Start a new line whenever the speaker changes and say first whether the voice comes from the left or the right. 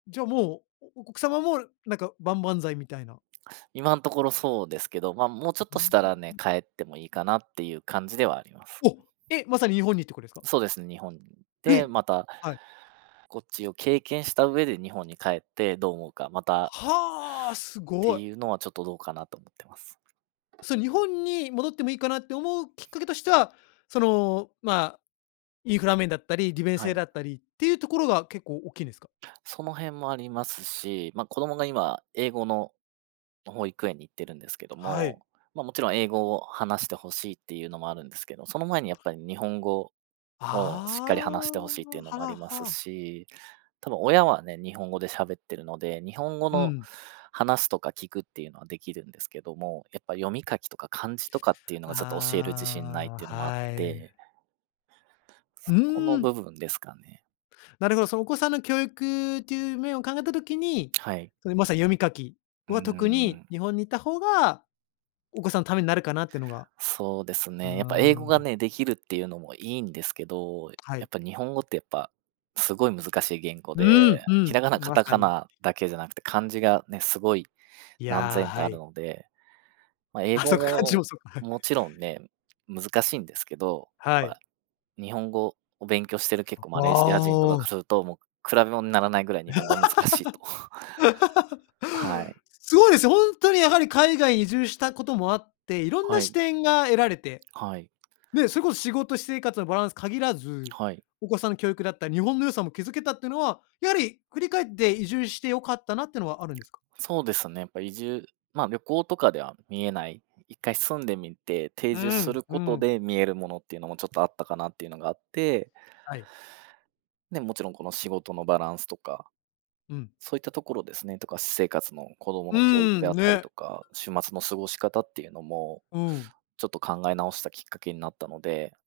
left: じゃあ、もう、お奥様も、なんか、万々歳みたいな。
right: 今んところそうですけど、まあ、もうちょっ
left: うー
right: としたらね、
left: ん。
right: 帰ってもいいかなっていう感じではあります。
left: お、え、まさに日本にとこですか？
right: そうですね、日本に。
left: え、
right: で、また、
left: はい。
right: こっちを経験した上で日本に帰ってどう思うか、また
left: はあ、す
right: て
left: ごい。
right: いうのは、ちょっとどうかなと思ってます。
left: それ日本に戻ってもいいかなって思うきっかけとしては、その、ま、インフラ面だったり、利便
right: は
left: 性
right: い。
left: だったりっていうところが結構大っきいんですか？
right: その辺もありますし、ま、子供が今、英語の保育園に行ってるんですけど
left: は
right: も、
left: い。
right: ま、もちろん英語を話して欲しいっていうのもあるんですけど、その前にやっぱり日本語をしっかり話し
left: あ
right: て
left: あ、
right: 欲しいっていうのもあ
left: はあ
right: ります
left: はあ。
right: し、多分親はね、日本語で喋ってるので、日本語
left: う
right: の
left: ん。
right: 話すとか聞くっていうのはできるんですけども、やっぱ読み書きとか漢字とかっていうのがちょっと教える自信ないっ
left: あ
right: ていう
left: あ、
right: のもあっ
left: はい。
right: て。
left: う
right: そこ
left: ー
right: の
left: ん。
right: 部分ですかね。
left: なるほど、そのお子さんの教育という面を考えた時に、
right: はい。
left: その、まさに読み書き
right: うー
left: は特に
right: ん。
left: 日本にいた方がお子さんのためになるかなっていうのが。
right: そうですね、やっぱ英語
left: あ
right: が
left: あ。
right: ね、できるっていうのもいいんですけど、
left: は
right: や
left: い。
right: っぱ日本語ってやっぱ、すごい難しい言語
left: う
right: で、
left: んう
right: ひ
left: ん、
right: らがな、カ
left: ま
right: タ
left: さ
right: カ
left: に。
right: ナだけじゃなくて、漢字がね、すごい
left: い
right: 何
left: や、
right: 千と
left: は
right: ある
left: い。
right: ので、まあ、英
left: あ、そ
right: 語
left: っか、漢字も
right: も
left: そっか。はい。
right: もちろんね、難しいんですけど、やっ
left: はい。
right: ぱ、日本語を勉強してる結構
left: あ、
right: マレーシア人と
left: あ
right: か
left: あ。
right: からすると、もう比べもんならないぐらい日 本語は難しいと。はい。
left: すごいですよ、ほんとにやはり海外に移住したこともあって、いろん
right: は
left: な視
right: い。
left: 点が得られて、
right: はい。
left: ね、それこそ仕事私生活のバランス限らず、
right: はい。
left: お子さん教育だった日本の良さも気付けたっていうのは、やはり振り返って移住して良かったなってのはあるんですか？
right: そうですね、やっぱ移住まあ、旅行とかでは見えない、一回住んでみて、定
left: う
right: 住す
left: ん、
right: る
left: う
right: こと
left: ん。
right: で見えるものっていうのもちょっとあったかなっていうのがあって
left: はい。
right: ね、もちろんこの仕事のバランスとか、
left: うん。
right: そういったところですね、とか私生活の子供
left: うー
right: の教育で
left: ん、
right: あったり
left: ね。
right: とか、週末の過ごし方っていうのも、
left: うん。
right: ちょっと考え直したきっかけになったので。